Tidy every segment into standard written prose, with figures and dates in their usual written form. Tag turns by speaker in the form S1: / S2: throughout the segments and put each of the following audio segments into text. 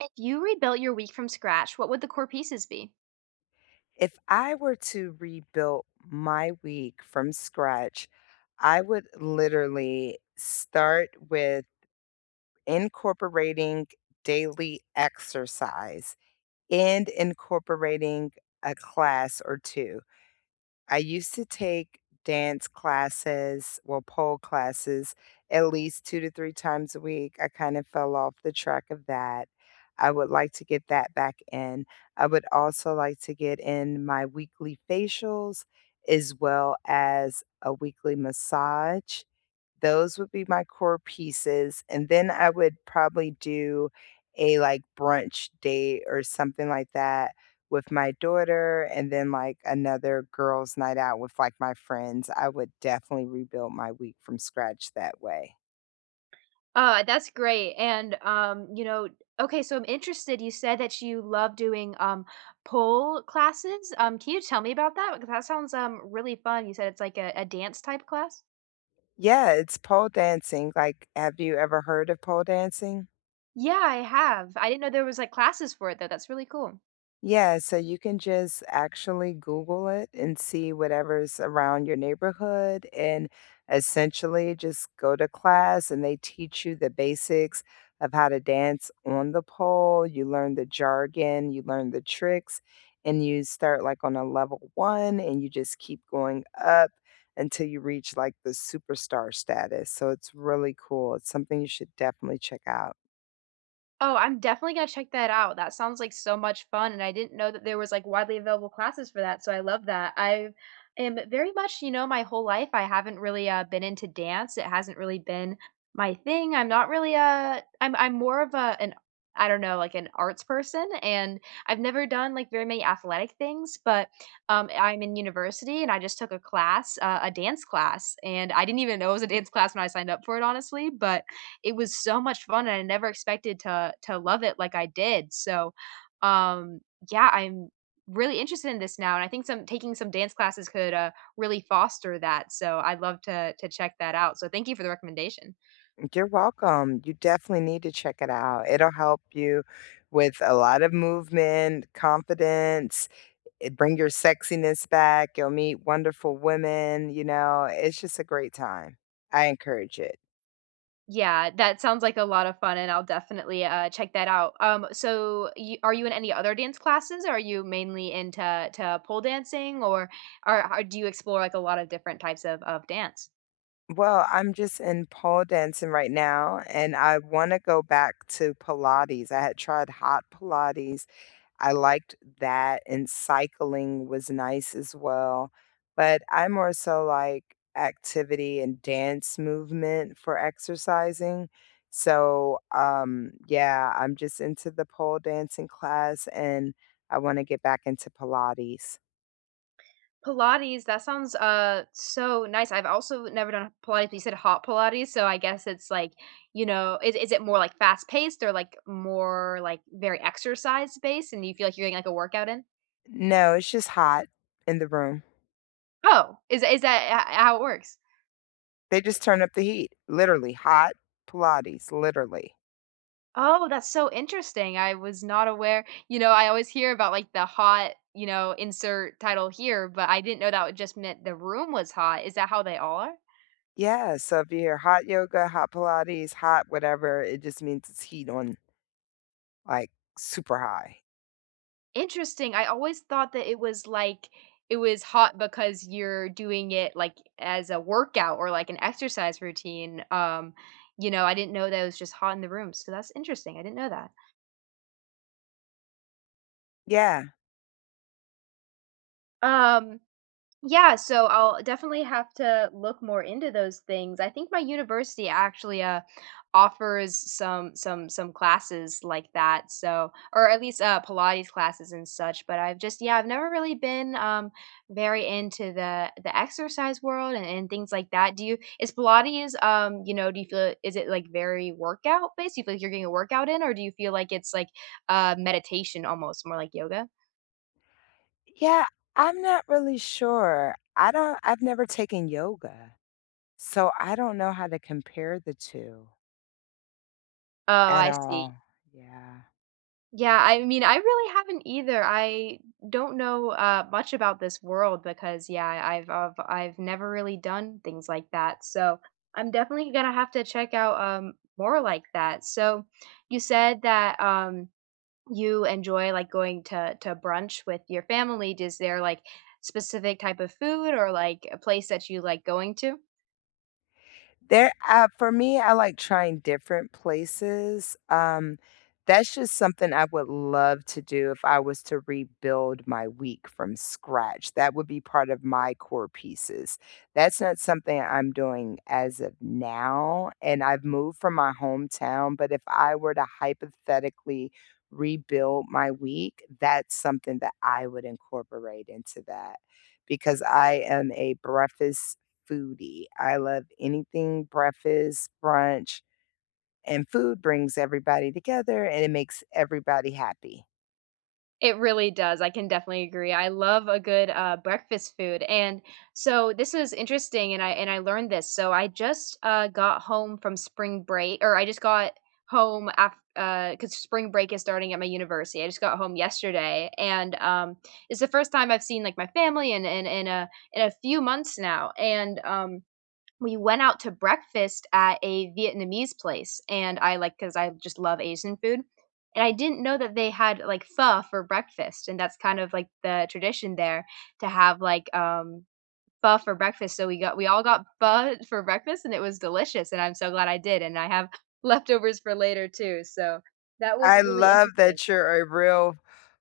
S1: If you rebuilt your week from scratch, what would the core pieces be?
S2: If I were to rebuild my week from scratch, I would literally start with incorporating daily exercise and incorporating a class or two. I used to take dance classes, well, pole classes, at least two to three times a week. I kind of fell off the track of that. I would like to get that back in. I would also like to get in my weekly facials as well as a weekly massage. Those would be my core pieces, and then I would probably do a, like, brunch date or something like that with my daughter, and then, like, another girls' night out with, like, my friends. I would definitely rebuild my week from scratch that way.
S1: That's great. And you know, okay, so I'm interested. You said that you love doing pole classes. Can you tell me about that? Because that sounds really fun. You said it's like a dance type class?
S2: Yeah, it's pole dancing, like, have you ever heard of pole dancing?
S1: Yeah, I have. I didn't know there was like classes for it though. That's really cool.
S2: Yeah, so you can just actually Google it and see whatever's around your neighborhood and essentially just go to class and they teach you the basics of how to dance on the pole. You learn the jargon, you learn the tricks, and you start like on a level one and you just keep going up until you reach like the superstar status. So it's really cool. It's something you should definitely check out.
S1: Oh, I'm definitely gonna check that out. That sounds like so much fun, and I didn't know that there was like widely available classes for that, so I love that. I am very much, you know, my whole life I haven't really been into dance. It hasn't really been my thing. I'm not really a I'm more of a an I don't know, like an arts person, and I've never done like very many athletic things, but I'm in university and I just took a class, a dance class, and I didn't even know it was a dance class when I signed up for it, honestly, but it was so much fun and I never expected to love it like I did. So, um, yeah, I'm really interested in this now, and I think some taking some dance classes could really foster that. So I'd love to check that out. So thank you for the recommendation.
S2: You're welcome. You definitely need to check it out. It'll help you with a lot of movement, confidence, it bring your sexiness back. You'll meet wonderful women, you know, it's just a great time. I encourage it.
S1: Yeah, that sounds like a lot of fun, and I'll definitely check that out. So, are you in any other dance classes? Or are you mainly into to pole dancing, or do you explore like a lot of different types of dance?
S2: Well, I'm just in pole dancing right now and I want to go back to Pilates. I had tried hot Pilates, I liked that, and cycling was nice as well, but I more so like activity and dance movement for exercising. So, yeah, I'm just into the pole dancing class and I want to get back into Pilates.
S1: Pilates, that sounds, so nice. I've also never done Pilates, but you said hot Pilates, so I guess it's like, you know, is it more like fast-paced or like more like very exercise-based and you feel like you're getting like a workout in?
S2: No, it's just hot in the room.
S1: Oh, is that h how it works?
S2: They just turn up the heat, literally hot Pilates, literally.
S1: Oh, that's so interesting. I was not aware. You know, I always hear about like the hot, you know, insert title here, but I didn't know that would just meant the room was hot. Is that how they all are?
S2: Yeah, so if you hear hot yoga, hot Pilates, hot whatever, it just means it's heat on. Like, super high.
S1: Interesting. I always thought that it was like it was hot because you're doing it like as a workout or like an exercise routine. I didn't know that it was just hot in the room. So that's interesting. I didn't know that.
S2: Yeah.
S1: Um, Yeah, so I'll definitely have to look more into those things. I think my university actually offers some classes like that. So or at least Pilates classes and such, but I've just yeah, I've never really been very into the exercise world and, things like that. Do you is Pilates do you feel is it like very workout based? Do you feel like you're getting a workout in or do you feel like it's like meditation almost more like yoga?
S2: Yeah, I'm not really sure. I've never taken yoga, so I don't know how to compare the two
S1: Oh,
S2: at
S1: I see.
S2: all. Yeah.
S1: Yeah, I mean, I really haven't either. I don't know much about this world because, I've never really done things like that. So I'm definitely gonna have to check out more like that. So you said that you enjoy like going to brunch with your family. Is there like specific type of food or like a place that you like going to?
S2: There for me, I like trying different places. That's just something I would love to do if I was to rebuild my week from scratch. That would be part of my core pieces. That's not something I'm doing as of now, and I've moved from my hometown, but if I were to hypothetically rebuild my week, that's something that I would incorporate into that because I am a breakfast foodie. I love anything breakfast, brunch, and food brings everybody together and it makes everybody happy.
S1: It really does, I can definitely agree. I love a good, breakfast food, and so this is interesting, and I learned this. So I just, got home from spring break or I just got home after because spring break is starting at my university. I just got home yesterday, and it's the first time I've seen, like, my family in a few months now, and we went out to breakfast at a Vietnamese place, and I like because I just love Asian food, and I didn't know that they had like pho for breakfast, and that's kind of like the tradition there to have like pho for breakfast. So we all got pho for breakfast, and it was delicious, and I'm so glad I did, and I have leftovers for later too. So that was
S2: I
S1: really
S2: love
S1: interesting.
S2: that you're a real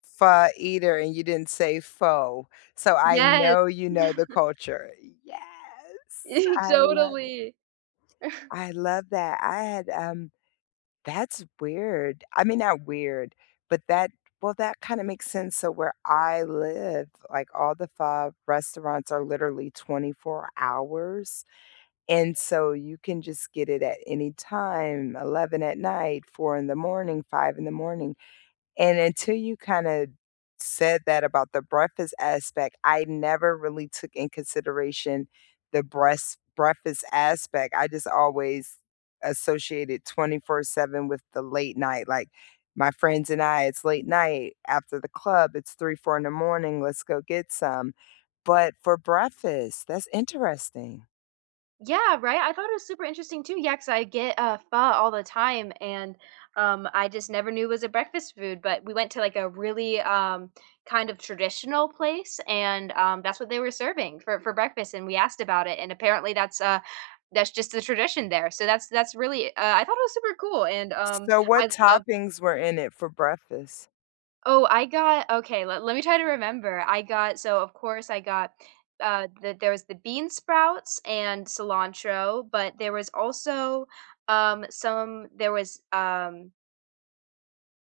S2: pho eater and you didn't say faux. So I
S1: Yes,
S2: know you know the culture. Yes. I love it.
S1: totally.
S2: I love that. I had that's weird. I mean, not weird, but that well, that kinda makes sense, so where I live, like, all the five restaurants are literally 24 hours, and so you can just get it at any time, 11 at night, 4 in the morning, 5 in the morning. And until you kinda said that about the breakfast aspect, I never really took in consideration the breast breakfast aspect. I just always associated 24/7 with the late night, like, my friends and I, it's late night after the club, it's 3, 4 in the morning, let's go get some. But for breakfast, that's interesting.
S1: Yeah, right? I thought it was super interesting too. Yeah, 'cause I get, pho all the time, and, I just never knew it was a breakfast food, but we went to, like, a really, kind of traditional place, and, that's what they were serving for breakfast, and we asked about it, and apparently that's just the tradition there. So that's really, I thought it was super cool, and
S2: So
S1: I
S2: what
S1: love
S2: toppings were in it for breakfast?
S1: Oh, I got let me try to remember. I got so of course I got that there was the bean sprouts and cilantro, but there was also some there was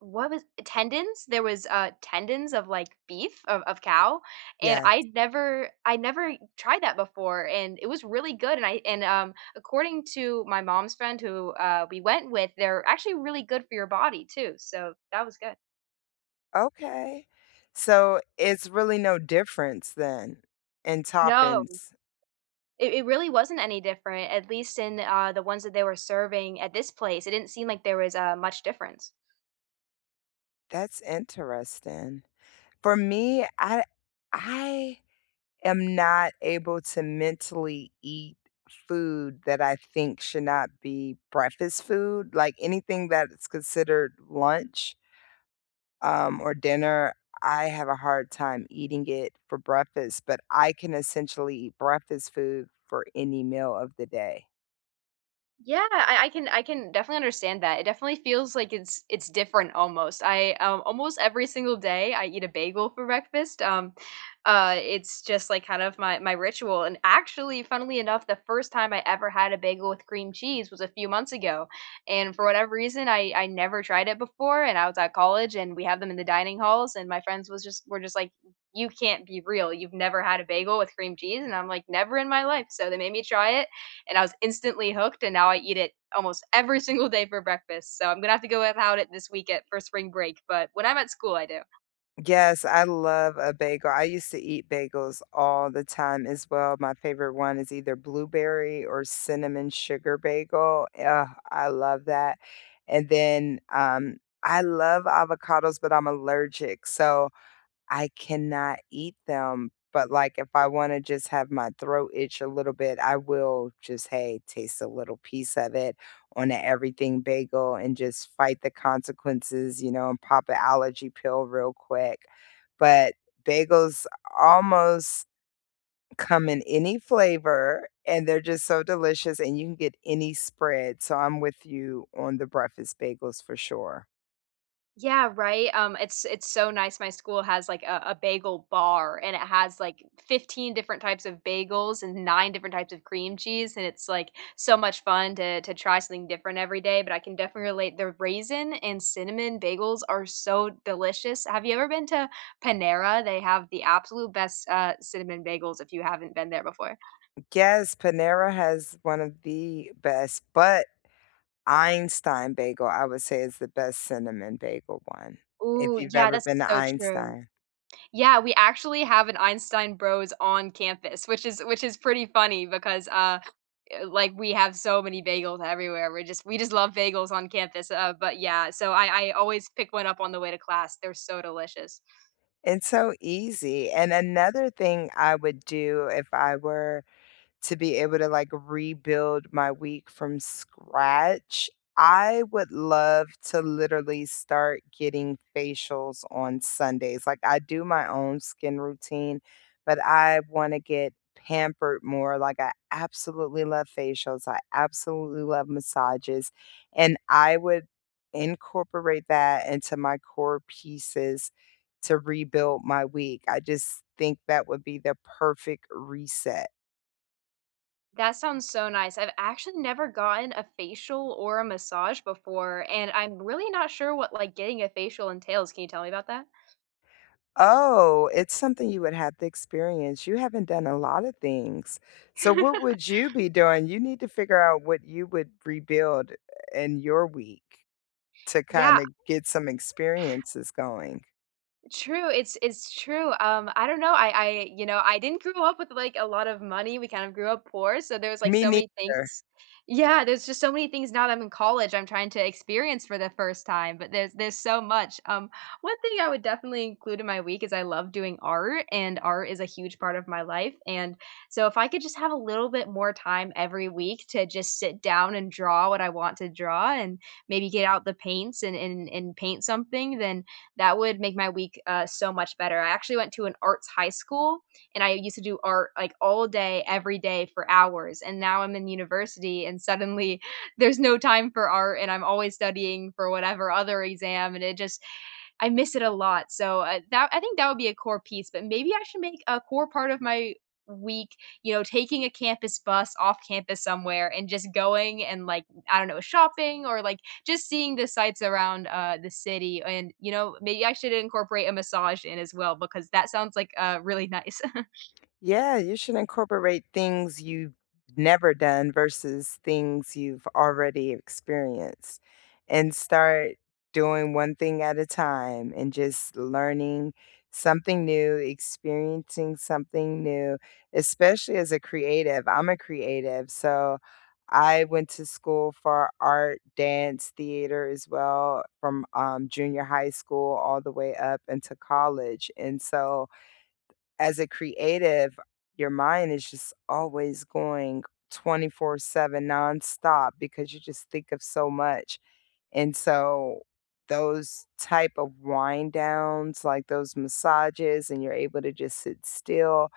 S1: what was tendons? There was tendons of like beef of cow and
S2: Yeah.
S1: I never tried that before and it was really good and according to my mom's friend who we went with, they're actually really good for your body too. So that was good.
S2: Okay. So, it's really no difference then in
S1: No,
S2: toppings.
S1: it really wasn't any different, at least in, the ones that they were serving at this place, it didn't seem like there was, much difference.
S2: That's interesting. For me, I am not able to mentally eat food that I think should not be breakfast food, like, anything that's considered lunch, or dinner, I have a hard time eating it for breakfast, but I can essentially eat breakfast food for any meal of the day.
S1: Yeah, I can definitely understand that. It definitely feels like it's different almost. I Almost every single day I eat a bagel for breakfast. It's just like kind of my ritual. And actually, funnily enough, the first time I ever had a bagel with cream cheese was a few months ago. And for whatever reason, I never tried it before and I was at college and we have them in the dining halls and my friends was just were just like you can't be real. You've never had a bagel with cream cheese and I'm like never in my life. So they made me try it and I was instantly hooked, and now I eat it almost every single day for breakfast. So I'm gonna have to go without it this week at for spring break. But when I'm at school, I do.
S2: Yes, I love a bagel. I used to eat bagels all the time as well. My favorite one is either blueberry or cinnamon sugar bagel. Ugh, I love that. And then I love avocados, but I'm allergic. So I cannot eat them, but, like, if I wanna just have my throat itch a little bit, I will just, hey, taste a little piece of it on an everything bagel and just fight the consequences, you know, and pop an allergy pill real quick. But bagels almost come in any flavor, and they're just so delicious, and you can get any spread, so I'm with you on the breakfast bagels for sure.
S1: Yeah, right. It's so nice. My school has like a bagel bar, and it has like 15 different types of bagels and nine different types of cream cheese, and it's like so much fun to try something different every day. But I can definitely relate. The raisin and cinnamon bagels are so delicious. Have you ever been to Panera? They have the absolute best cinnamon bagels. If you haven't been there before.
S2: Yes, Panera has one of the best, but Einstein bagel, I would say is the best cinnamon bagel one, if
S1: Ooh,
S2: you've
S1: yeah,
S2: ever
S1: that's
S2: been to
S1: so true.
S2: Einstein.
S1: Yeah, we actually have an Einstein Bros on campus, which is pretty funny because, like, we have so many bagels everywhere. We just love bagels on campus, but yeah, so I always pick one up on the way to class. They're so delicious.
S2: It's so easy, and another thing I would do if I were to be able to like rebuild my week from scratch, I would love to literally start getting facials on Sundays. Like I do my own skin routine, but I want to get pampered more. Like I absolutely love facials. I absolutely love massages. And I would incorporate that into my core pieces to rebuild my week. I just think that would be the perfect reset.
S1: That sounds so nice. I've actually never gotten a facial or a massage before, and I'm really not sure what, like, getting a facial entails. Can you tell me about that?
S2: Oh, it's something you would have to experience. You haven't done a lot of things. So what would you be doing? You need to figure out what you would rebuild in your week to
S1: Yeah.
S2: kinda get some experiences going.
S1: True, it's true, I don't know, I you know, I didn't grow up with, like, a lot of money, we kind of grew up poor, so there was, like,
S2: Me
S1: so many
S2: neither.
S1: things Yeah, there's just so many things now that I'm in college I'm trying to experience for the first time, but there's so much, one thing I would definitely include in my week is I love doing art, and art is a huge part of my life, and so if I could just have a little bit more time every week to just sit down and draw what I want to draw and maybe get out the paints and paint something, then that would make my week so much better. I actually went to an arts high school and I used to do art like all day, every day for hours. And now I'm in university and suddenly there's no time for art and I'm always studying for whatever other exam. And it just, I miss it a lot. So, that I think that would be a core piece, but maybe I should make a core part of my week, you know, taking a campus bus off campus somewhere and just going and, like, I don't know, shopping or, like, just seeing the sights around, the city and, you know, maybe I should incorporate a massage in as well because that sounds like, really nice.
S2: Yeah, you should incorporate things you've never done versus things you've already experienced and start doing one thing at a time and just learning something new, experiencing something new, especially as a creative. I'm a creative, so I went to school for art, dance, theater as well from junior high school all the way up into college. And so as a creative, your mind is just always going 24/7 nonstop because you just think of so much. And so those type of wind downs, like those massages, and you're able to just sit still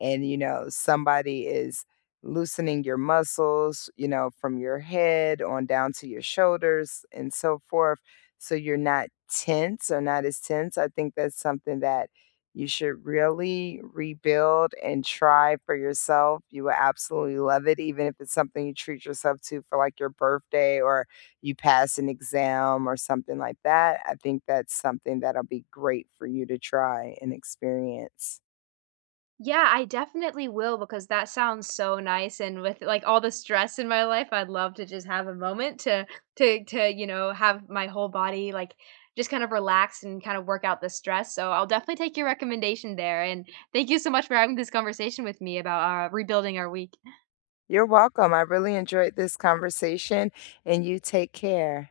S2: and, you know, somebody is loosening your muscles, you know, from your head on down to your shoulders and so forth. So you're not tense or not as tense. I think that's something that you should really rebuild and try for yourself. You will absolutely love it, even if it's something you treat yourself to for like your birthday or you pass an exam or something like that. I think that's something that'll be great for you to try and experience.
S1: Yeah, I definitely will because that sounds so nice and with like all the stress in my life, I'd love to just have a moment to you know, have my whole body like just kind of relax and kind of work out the stress. So I'll definitely take your recommendation there. And thank you so much for having this conversation with me about rebuilding our week.
S2: You're welcome. I really enjoyed this conversation, and you take care.